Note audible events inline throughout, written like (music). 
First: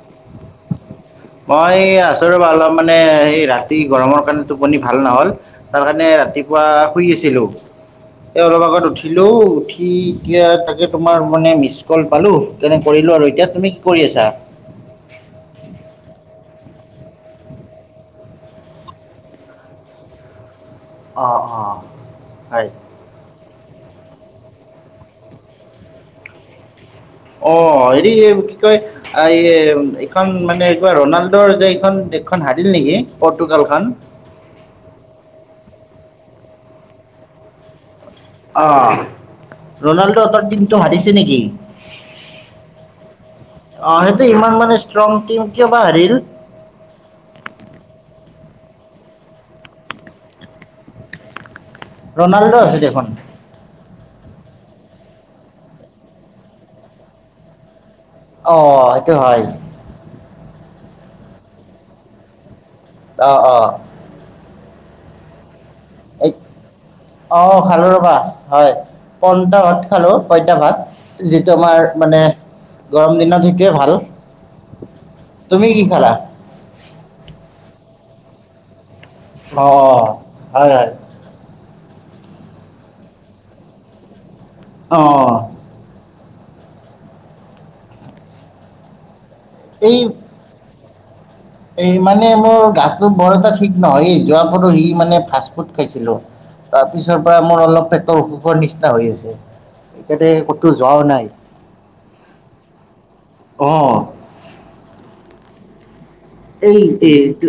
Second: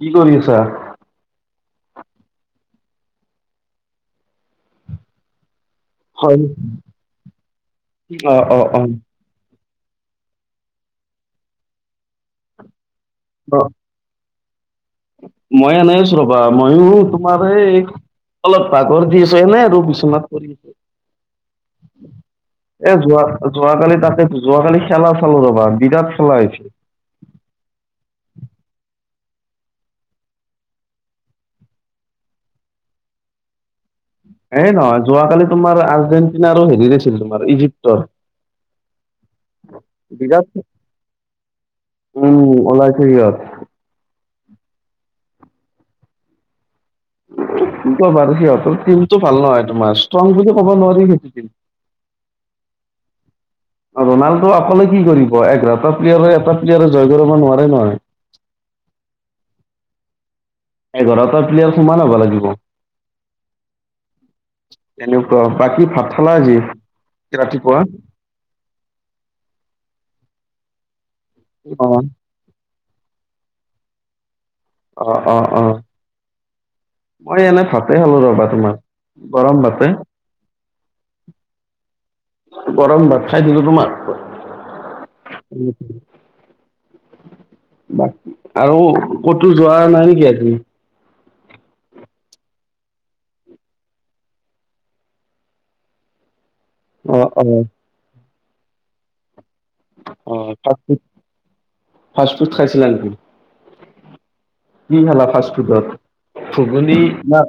কি কৰি আছা? মই আচো ৰবা অলপ মানে এই ৰাতি গৰমৰ কাৰণে টোপনি ভাল নহ'ল। তাৰ কাৰণে হয় ৰাতিপুৱা শুই আছিলো অ এই অ অলপ অ আগত উঠি অ লো উঠি এতিয়া তাকে তোমাৰ মানে মিছ কল পালোঁ তেনে কৰিলোঁ আৰু এতিয়া তুমি। - কৰি আছা মই এনে আছো ৰবা ময়ো তোমাৰ এই। - অলপ পাগৰ দি আছো এনে আৰু বিছনাত পৰি অ অ হয় এ যোৱা- যোৱাকালি তাতে যোৱাকালি খেলা চালো যাবা বিৰাট খেলা হৈছে। অ হেৰি কি কয় আ এই এইখন মানে ক কিবা ৰনাল্ডৰ যে এইখন দেশখন হাৰিল নেকি পৰ্তুগাল খনন। এ নহয় যোৱাকালি তোমাৰ আৰ্জেণ্টিনা আৰু হেৰিৰ আছিল তোমাৰ ইজিপ্তৰ। অ ৰনাল্ডহতৰ বিৰাট টিমটো হাৰিছে নেকি উম ওলাইছে সিহত অ সেইটো ইমান মানে ষ্ট্ৰং টিম কিয় বা হাৰিল (unintelligible) সিহঁতৰ তিমটো ভাল নহয় তোমাৰ ষ্ট্ৰং বুলি ক'ব নোৱাৰি সেইটো তিম ৰনাল্ডো আছে দেখোন অ ৰনাল্ডো অকলে কি কৰিব এঘাৰটা প্লেয়াৰৰ এটা প্লেয়াৰে জয় কৰিব নোৱাৰে নহয়। অ সেইটো হয় এঘাৰটা প্লেয়াৰ সমান হ'ব লাগিব। অ অ। তেনেকোৱা, বাকী ভাত খালা আজি অ, ৰাতিপুৱা খালো ৰবা। হয়। পন্তত খালো, পঁইতা ভাত। যিটো আমাৰ অ মানে গৰম দিনত শিকে ভাল। অ অ অ, তুমি কি খালা মই এনে ভাতে খালো ৰবা তোমাৰ। গৰম অ ভাতে হয় হয়। গৰম ভাত খাই দিলোঁ তোমাৰ। অ। বাক আৰু ক'তো যোৱা এই নাই নেকি আজি? এই মানে মোৰ গাটো বৰ এটা ঠিক নহয়। যোৱ পাৰো ই মানে ফাষ্ট ফুড খাইছিলো। অ তাৰপিছৰ পৰা অ মোৰ অলপ পেটৰ অসুখৰ নিচিনা হৈ আছে। ইয়াতে অ ক'তো ফাষ্টফুড যোৱাও নাই। ফাষ্টফুড খাইছিলা নেকি অ কি খালা ফাষ্ট ফুডত? এই, এইটো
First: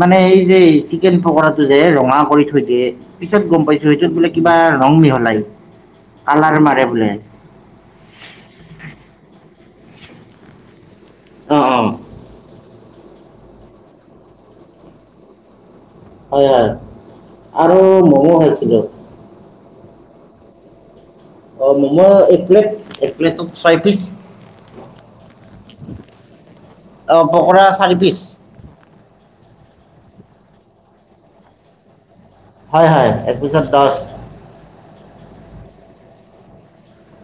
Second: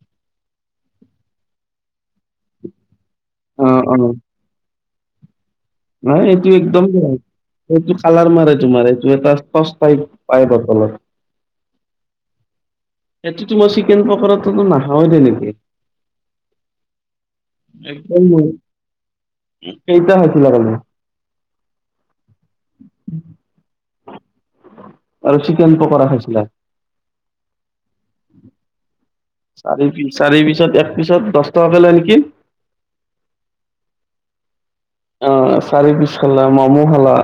মানে এই যে চিকেন ফকৰাটো যে ৰঙা কৰি থৈ দিয়ে পিছত গম অ পাইছো অ সেইটোত বোলে কিবা ৰং মিহলাই নাই এইটো কালাৰ মাৰে একদম বোলে। এইটো কালাৰ মাৰে তোমাৰ এইটো এটা সচ টাইপ পায় ব তলত। অ অ। সেইটো টো মই চিকেন পকৰাটো টো নাখাওয়ে তেনেকে। হয় হয়। আৰু মম' খাইছিলো। কেইট খাইছিলা কালি? অ মমো এক প্লেট এক প্লেট ত চাৰি পিচ। আৰু চিকেন পকৰা খাইছিলা অ পকৰা চাৰি পিচ। চাৰি পি চাৰি পিছত এক পিছত দচ টকা কে লয় নেকি? হয় হয় এক পিছত দচ। অ চাৰি পিছ খালা। মমো খালা?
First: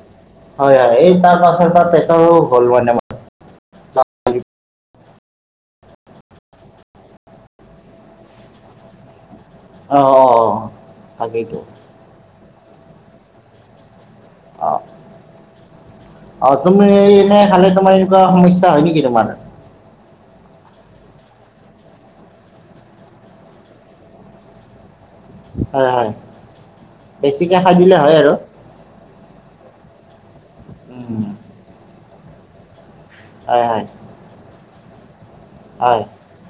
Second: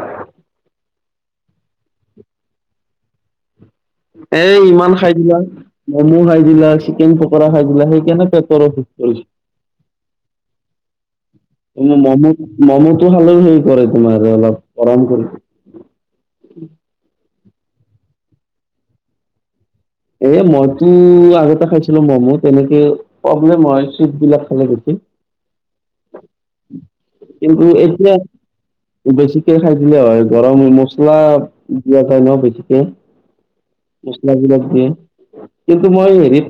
হয় হয়। এই তাৰ পাছৰ তাৰ পেটৰো হ'ল মানে এ ইমান খাই দিবা। ম'মো খাই দিলা, চিকেন পকৰা খাই দিলা সেইকনে পেটটো অলপ বিষ কৰিছে। অ অ অ। তাকেইতো। মমো, ম'মোটো খালেও হেই কৰে তোমাৰ অলপ অ গৰম কৰি অ তুমি এনেই খালে তোমাৰ এনেকুৱা সমস্যা হয় নেকি তোমাৰ? এ মইতো আগতে খাইছিলো। ম'ম' তেনেকে প্ৰব্লেম হয় চুইট বিলাক খালে বেছি। হয় হয়। বেছিকে কিন্তু খাই দিলে এতিয়া হয় আৰু? বেছিকে খাই দিলে হয়। গৰম মছলা উম দিয়া যায় ন বেছিকে। হয় হয়। মছলাবিলাক দিয়ে। কিন্তু মই হেৰি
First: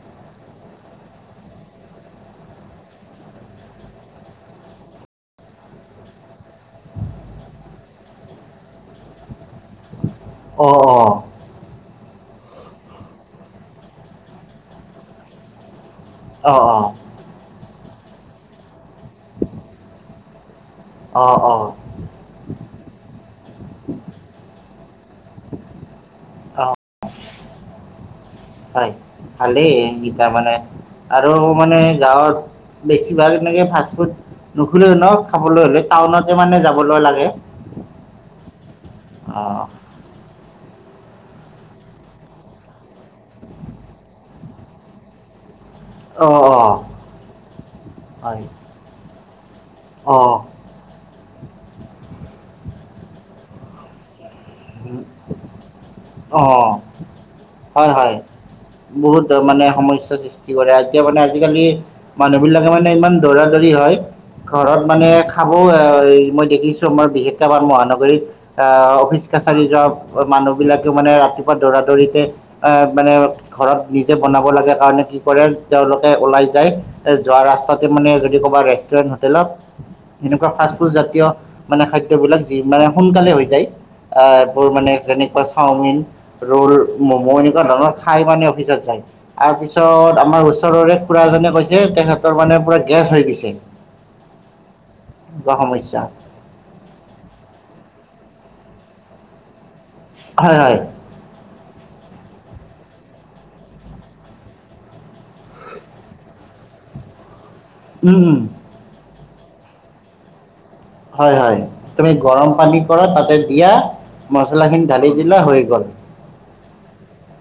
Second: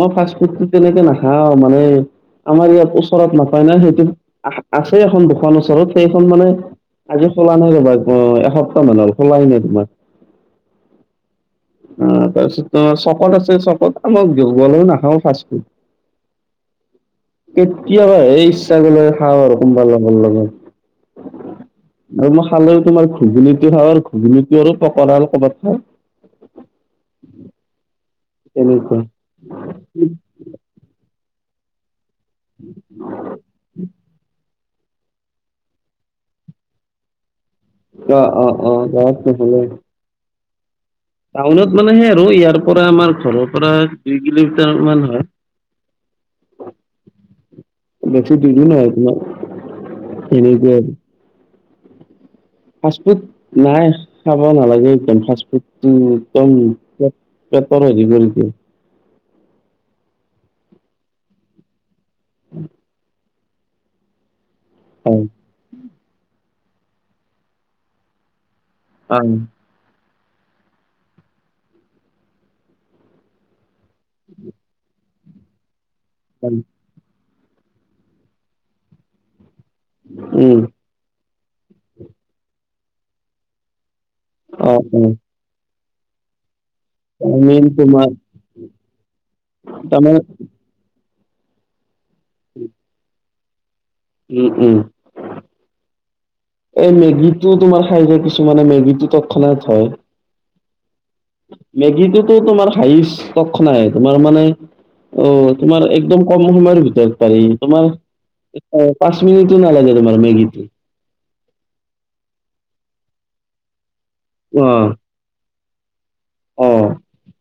মই ফাষ্ট ফুডোটো তেনেকে নাখাও মানে আমাৰ ইয়াত ওচৰত নাপায় ন। সেইটো আছে এখন দোকান ওচৰত সেইখন মানে আজি খোলা নাই ৰবা। এসপ্তাহ মান হল খুলায়ে নাই। তোমাৰ অ অ। তাৰপিছত তোমাৰ চকত আছে, চকত এ মই গলেও নাখাও ফাষ্ট ফুড। অ অ। কেতিয়াবা সেই ইচ্ছা কৰিলে খাওঁ আৰু, কোনোবা লগৰ লগত। অ, অ। আৰু মই খালে তোমাৰ ঘুুগুণীটো খাওঁ আৰু ঘুুনীটো আৰু পকৰা আৰু কৰ'ৰবাত খা অ', হয়, তেনেকুৱা ভালেই ই তাৰ মানে আৰু মানে গাঁৱত বেছিভাগ এনেকে ফাষ্টফুড নুখলে ন খাবলৈ হ'লে টাউনতে মানে যাবলৈ লাগে। অ, অ, অ, (inaudible) টাউনত মানেহে আৰু ইয়াৰ পৰা আমাৰ ঘৰৰ পৰা দুই কিলোমিটাৰ মান হয়। অ', অ', বেছি হয়, (inaudible) তমাৰ। অ', (inaudible) ফাষ্টফুট নাই। খাব নালাগে একদম ফা ফুডটো একদম অ', পেটৰ হয়, হয়। (inaudible) বহুত মানে সমস্য়া সৃষ্টি কৰে এতিয়া মানে আজিকালি মানুহ বিলাকে মানে ইমান দৌৰা দৌৰি হয় ঘৰত মানে হয় খ মই দেখিছোঁ আমাৰ বিশেষকান মহানগৰীত অফিচ হয় কাছাৰী যোৱা মানুহবিলাকেও মানে ৰাতিপুৱা দৌৰা দৌৰিতে, আহ মানে ঘৰত নিজে বনাব লাগে কাৰণে কি কৰে তেওঁলোকে ওলাই হয়। যায় যোৱা ৰাস্তাতে মানে যদি ক'বা ৰেষ্টুৰেণ্ট হোটেলত, এনেকুৱা উম ফাষ্ট ফুড জাতীয় মানে খাদ্যয়বলাক যি মানে সোনকালে হৈ যায়, আহ, এইবোৰ অ মানে অ যেনেকুৱা চাওমিন, ৰল ম'ম' চাওমিন এনেকুৱা ধৰণৰ তোমাৰ খাই মানে অফিচত যায় তাৰ তাৰমানে পিছত আমাৰ ওচৰৰে খুডৰা জনে কৈছে তেখতৰ মানে পুৰা গেছ হৈ গৈছে। উম, উম। কিবা সমস্যা এই মেগীটো তোমাৰ খাই কিছুমানে মেগী টো তৎক্ষনাৎ হয়। হয়, হয়। মেগীটোতো তোমাৰ হাইষ্ট (inaudible) নাই তোমাৰ মানে অ', তোমাৰ একদম কম সময়ৰ ভিতৰত পাৰি। তোমাৰ উম পাঁচ মিনিটত নালাগে তোমাৰ মেগীত। হয়, হয়, তুমি গৰম পানী কৰা তাতে দিয়া মছলা অ খিনি ঢালি দিলা হৈ গ'ল। অ,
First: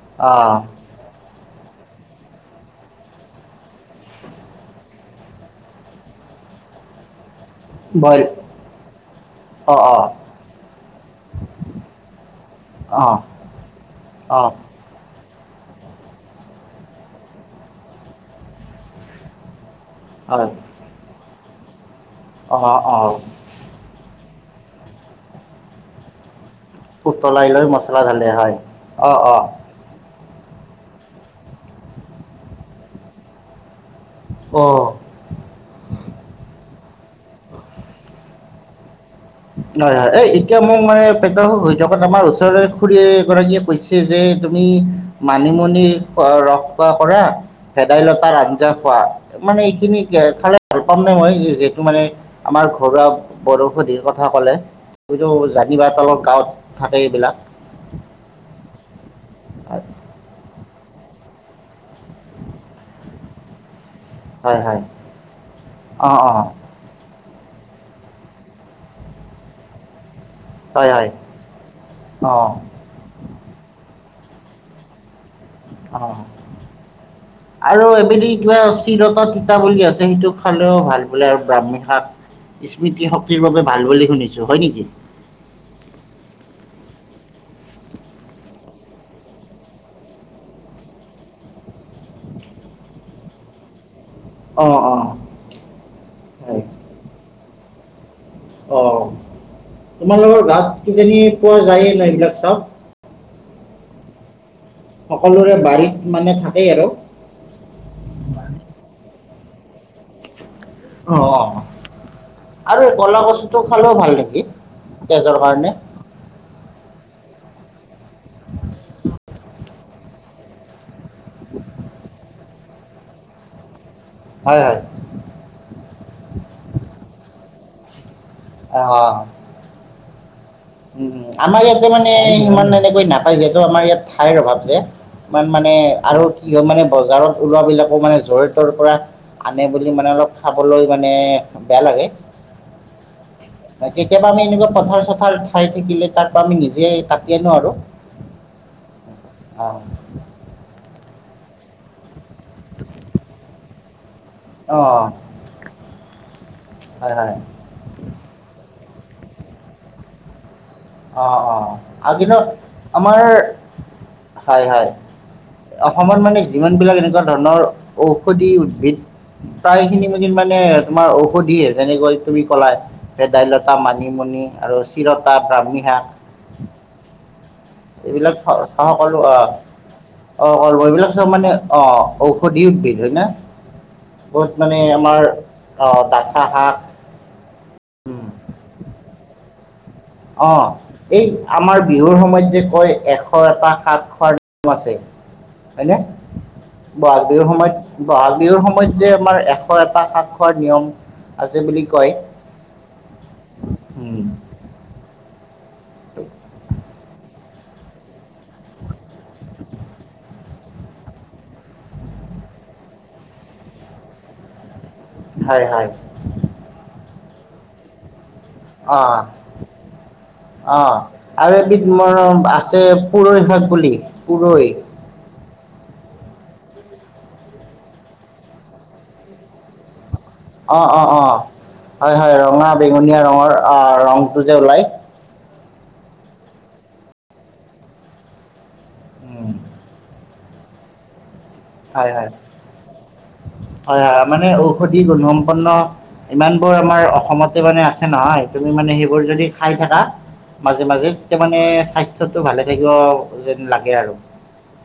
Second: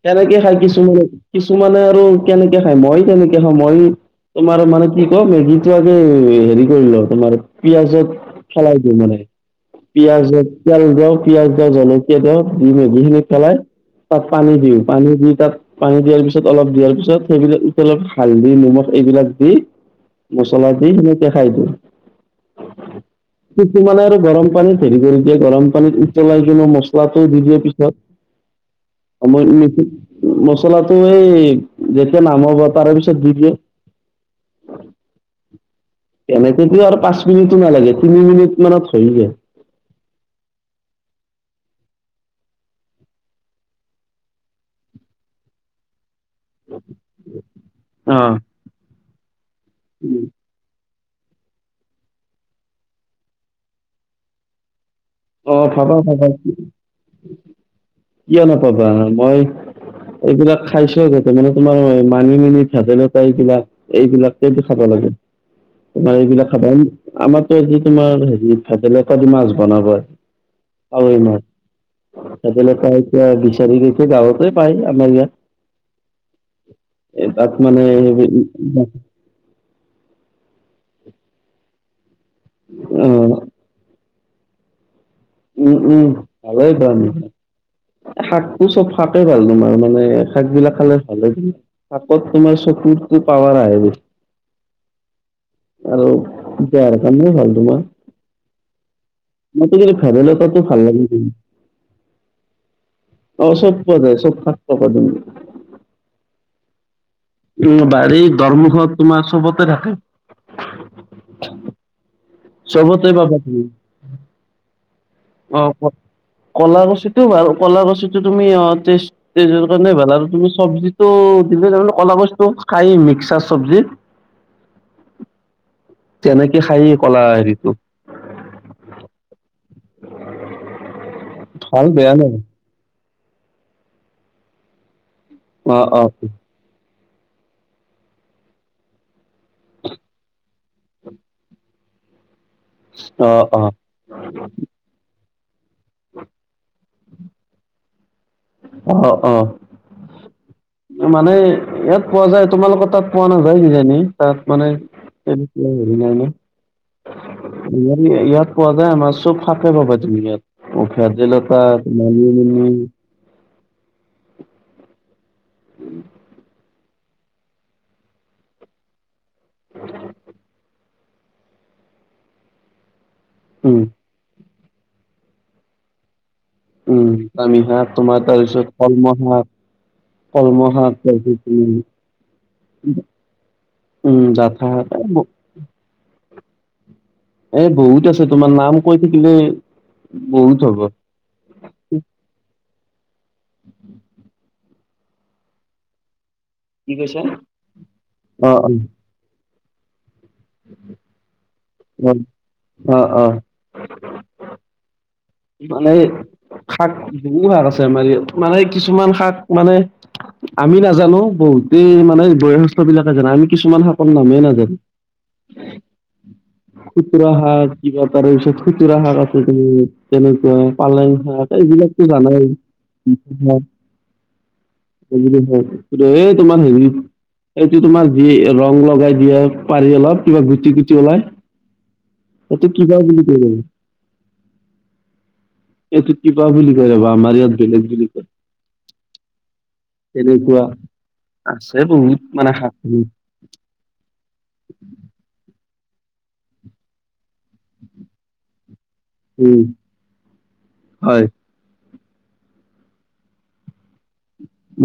সেণেকে খাই অঁ কিছোমানে কিছুমানে আৰু কেনেকে খায় মই কেনেকে খাওঁ মই তোমাৰ মানে কি ক মেগিটো আগে হেৰি কৰিল তোমাৰ, পিয়াজত বইল (inaudible) মানে। অঁ অঁ পিয়য়াজ তেল দি পিয়াজ দ জলকীয়া দি দি অঁ মেগিখিনি পেলাই তাত অঁ পানী দিওঁ পানী দি তাত পানী দিয়াৰ পিছত অলপ দিয়াৰ পিছত সেইবিলাক উতলত হালধি নিমখ এইবিলাক দি, হয় মছলা দি শেনেকে খাই দিওঁ। অ, অ। কিছুমানে আৰু গৰম পানী হেৰি কৰি দিয়ে গৰম পানীত উতলাই কিনেো মছলাটো দি উতলাই দিয়ে লৈ পিছত। (inaudible) হয়। অঁ অঁ (inaudible) মচলাটো এই যেতিয়া নামব হব তাৰে পিছত দি দিয়ে। অ, এনেকেত আৰু পাঁচ মিনিটো নালাগে তিনি মিনিট মানত হৈ যায়। হয় হয় এ এতিয়া মোক মানে পেটৰ হৈ থকাত আমাৰ ওচৰৰে খুুৰী এ গৰাকীয়ে কৈছে, যে তুমি মানিমুনি ৰস খোৱা কৰা অ ভেদাইলতাৰ আঞ্জা খোৱা মানে এইখিনি খালে পাম নাই মই যিহেতু মানে আমাৰ ঘৰুৱা বৰষধিৰ কথা ক'লে। এইতো অ জানিবা পাবা তলৰ পাবা গাঁৱত থাকে এইবিলাক। কিয় নাপাবা মই এইবিলাক খাইছ গতে মানে তোমাৰ মানি মুনি, ভেদাইল লতা এইবিলাক এইবিলাক হয় টো হয় খাব লাগে, অঁ তোমাৰ অঁ এইবিলাক খাব আমাৰতো আজি তোমাৰ হেৰি ভেদাইল লতা দি মাছ বনাব। হয় (unintelligible) হয় অঁ বিচাৰী গৈছে গাঁৱতে পায় আমাৰ ই অ' মানে আৰু এবিধ কিবা চিৰতা বুলি আছে সেইটো খালেও ভাল বোলে আৰু ব্ৰাহ্মিণ শাক অ স্মৃতি শক্তিৰ বাবে ভাল বুলি শুনিছো। হয় নেকি? উম, উম ভালে শাকটো চব শাকেই ভাল তোমাৰ মানে শাক বিলাক খালে ভাল হয়। শাকত তোমাৰ চকুৰটো পাৱাৰ আহ অ', অ'। আৰু হয় দেহৰ কাৰণেও ভাল তোমাৰ। অ' মইতো কিন্তু তোমালোকৰ ভেদাইলতাটো ভাল গাঁৱত লাগে কিজানি কিন্তু পোৱা যায়ে নাই এইবিলাক চাব? অ' চব পোৱা যায় চব শাক পাবা তুমি। সকলোৰে বাৰীত মানে থাকেই আৰু। উম বাৰী দৰমুখত তোমাৰ চবতে থাকে। অ', অ' আৰু এই চবতে কলা পাবা কছুটো খালেও ভাল নেকি? তেজৰ কাৰণে অঁ কলাকছুটো বাৰু কলাকছুটো তুমি অ' তেজৰ কাৰণে ভাল আৰু তুমি চব্জিটো দিলে ক'লাকছুটো খাই মিক্সাৰ চব্জি (inaudible) হয় হয়। তেনেকে খায় কলা হেৰিতটো অ'। উ আমাৰ ভাল ইয়াতে মানে বেয়া নহয় ইমান এনেকৈ নাপাই যহেতু আমাৰ ইয়াত ঠাইৰ অভাৱ যে। ইমান মানে অ অ আৰু কি হয় মানে বজাৰত ওলোৱা বিলাকো মানে জৰি তৰ পৰা আনে বুলি মানে অলপ খাবলৈ মানে বেয়া লাগে। অ অ কেতিয়াবা আমি এনেকুৱা পথাৰ চথাৰ চাই থাকিলে তাৰ পৰা আমি নিজে কাটি আনো আৰু। অ', অ'। অ'। মানে ইয়াত পোৱা যায়, তোমালোকৰ তাত পোৱা নাযায় কিজানি তাত মানে অঁ (unintelligible) হয় হয়। ইয়াত ইয়াত পোৱা যায় আমাৰ চব শাকে পাবা তুমি ইয়াত। ভেদাইল লতা, মানি-মুনি। তোমাৰ হয় হয় অসমৰ মানে যিমান খিনি বিলাক এনেকুৱা ধৰণৰ ঔষধি উদ্ভিদ প্ৰায় খিনি মানে তোমাৰ ঔষধিে যেনেকৈ তুমি কলা ভেদাইলতা, উম, মানিমুনি আৰু চিৰতা, ব্ৰাহ্মী শাক উম কামি শাক তোমাৰ এইবিলাক তাৰপিছত কলম শাক। অ' কলমৌ অল শাক এইবিলাক চব তাৰপিছত মানে তুমি অ' ঔষধি উদ্ভিদ হয় ন? উম, বহুত জাথা মানে শাক এ ব আমাৰ অ' ডাঠা শাক এ বহুত আছে তোমাৰ নাম কৈ থাকিলে বহুত হ'ব অ' এই আমাৰ বিহুৰ সময়ত যে কয় এশ এটা শাক খোবাৰ আছে হয়নে? কি কৈছা বহাগ বিহুৰ সময়ত বহাগ বিহুৰ অ', অ', সময়ত যে আমাৰ এশ এটা শাক খোৱাৰ নিয়ম আছে বুলি কয়। অ', অ', অ', উম। মানে, শাক বহু ভাগ আছে আমাৰ ইাত মানে কিছুমান শাক মানে আমি নাজানো বহুতেই মানে বয়সস্থ বিলাকে জানো আমি কিছুমান শাকৰ নামেই নাজানো। হয়, হয়। কুতুৰা আহ যিবা তাৰে পিছত অ খুচুৰা শাক আছে তুমি কেনেকুৱা অ পালেং আৰু শাক এবিধ এইবিলাকো মোৰ জানাই, আছে পুৰৈ শাক বুলি পুৰৈ। (unintelligible) এই তোমাৰ হেৰি এইটো তোমাৰ যি ৰং লগাই দিয়া পাৰি অলপ কিবা গুটি অ গুটি অ অ ওলাই। হয় হয় এইটো ৰঙা কিবা বেঙুনীয়া বুলি কয় ৰঙৰ ৰ'বা আহ ৰংটো যে ওলায়। এইটো কপা বুলি কয় ৰবা আমাৰ ইয়াত বেলেগ বুলি কয়। উম। তেনেকুৱা, আছে হয় বহুত হয় মানে (unintelligible) হয় হয় মানে ঔষধি গুণসম্পন্ন, ইমান বোৰ আমাৰ অসমত মানে আছে নহয় তুমি মানে সেইবোৰ যদি উম, খাই থাকা, মাজে মাজে হয় মানে স্বাস্থ টো ভালে থাকিব যেন লাগে আৰু,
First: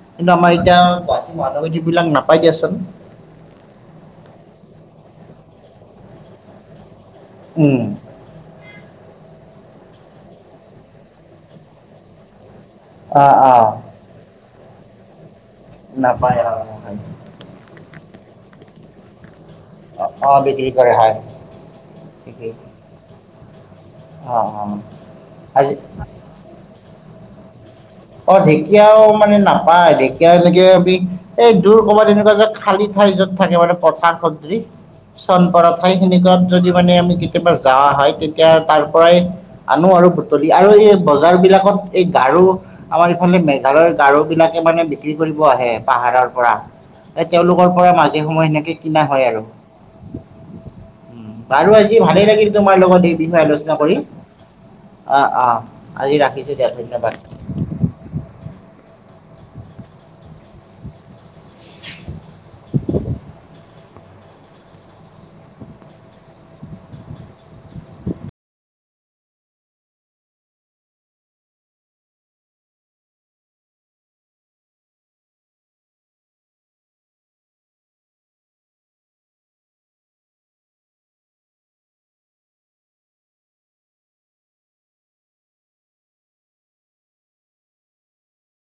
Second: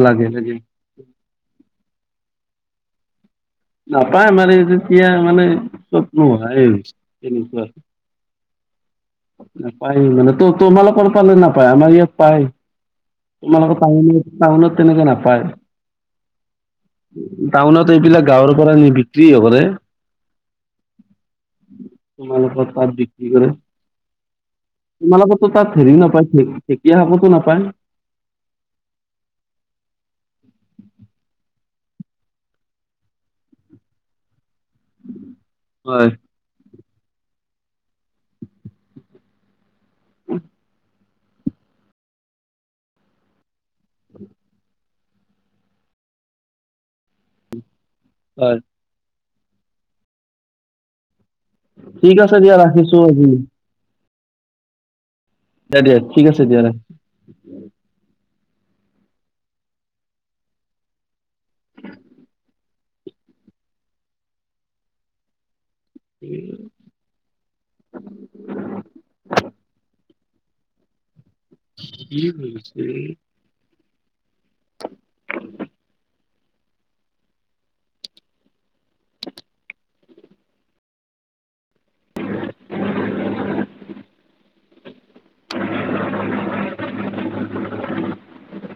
লাগে কিন্তু আমাৰ লাগে এতিয়া গুৱাহাট তি বিলাক নাপাই দিয়াচোন। নাপায় মাৰ যেতিয়া মানে সত্নোহ এনেকুৱা। উম, নাপায় মানে তো তোমালকৰ পালে নাপায় আমাৰ ইয়াত পায়। অ', অ', তোমালোকৰ টাউনত টাউনত তেনেকৈ নাপায়। নাপায়, হয় হয়। টাউনত এইবিলাক গাঁৱৰ পৰা নি বিক্ৰী কৰে। অ' বিক্ৰী কৰে হয়। ঠিকেই তোমালোকৰ তাত বিক্ৰী কৰে, অ', অ', তোমালোকৰ আজি তাত হেৰি নাপাই ঢেকীয়া হাকতো নাপায়? অ' ঢেকীয়াও মানে নাপায়, ঢেকীয়া চাগে আমি এই দূৰ কবাত তেনেকুৱা যে খালী ঠাই যত থাকে মানে পথাৰ স্ৰী চনপৰা হয় ঠাইখিনিকাত যদি মানে আমি কেতিয়াবা যাৱা হয় তেতিয়া তাৰ পৰাই আনো আৰু বুটলি আৰু এই বজাৰ বিলাকত এই গাৰু আমাৰ ইফালে মেঘালয়ৰ গাৰু বিলাকে মানে বিক্ৰী কৰিব আহে পাহাৰৰ পৰা। তেওঁলোকৰ পৰা মাজে সময়ে হয় সেনেকে কিনা হয় আৰু। বাৰু আজি ঠিক ভালেই আছে লাগিল দিয়া তোমাৰ ৰাখিছো লগত এই আজি বিষয়ে আলোচনা কৰি, আ অ'। দিয়া দিয়া আজি ঠিক আছে ৰাখিছো দিয়া, ধন্যবাদ। (inaudible) (inaudible) (inaudible) (inaudible) (inaudible) (inaudible)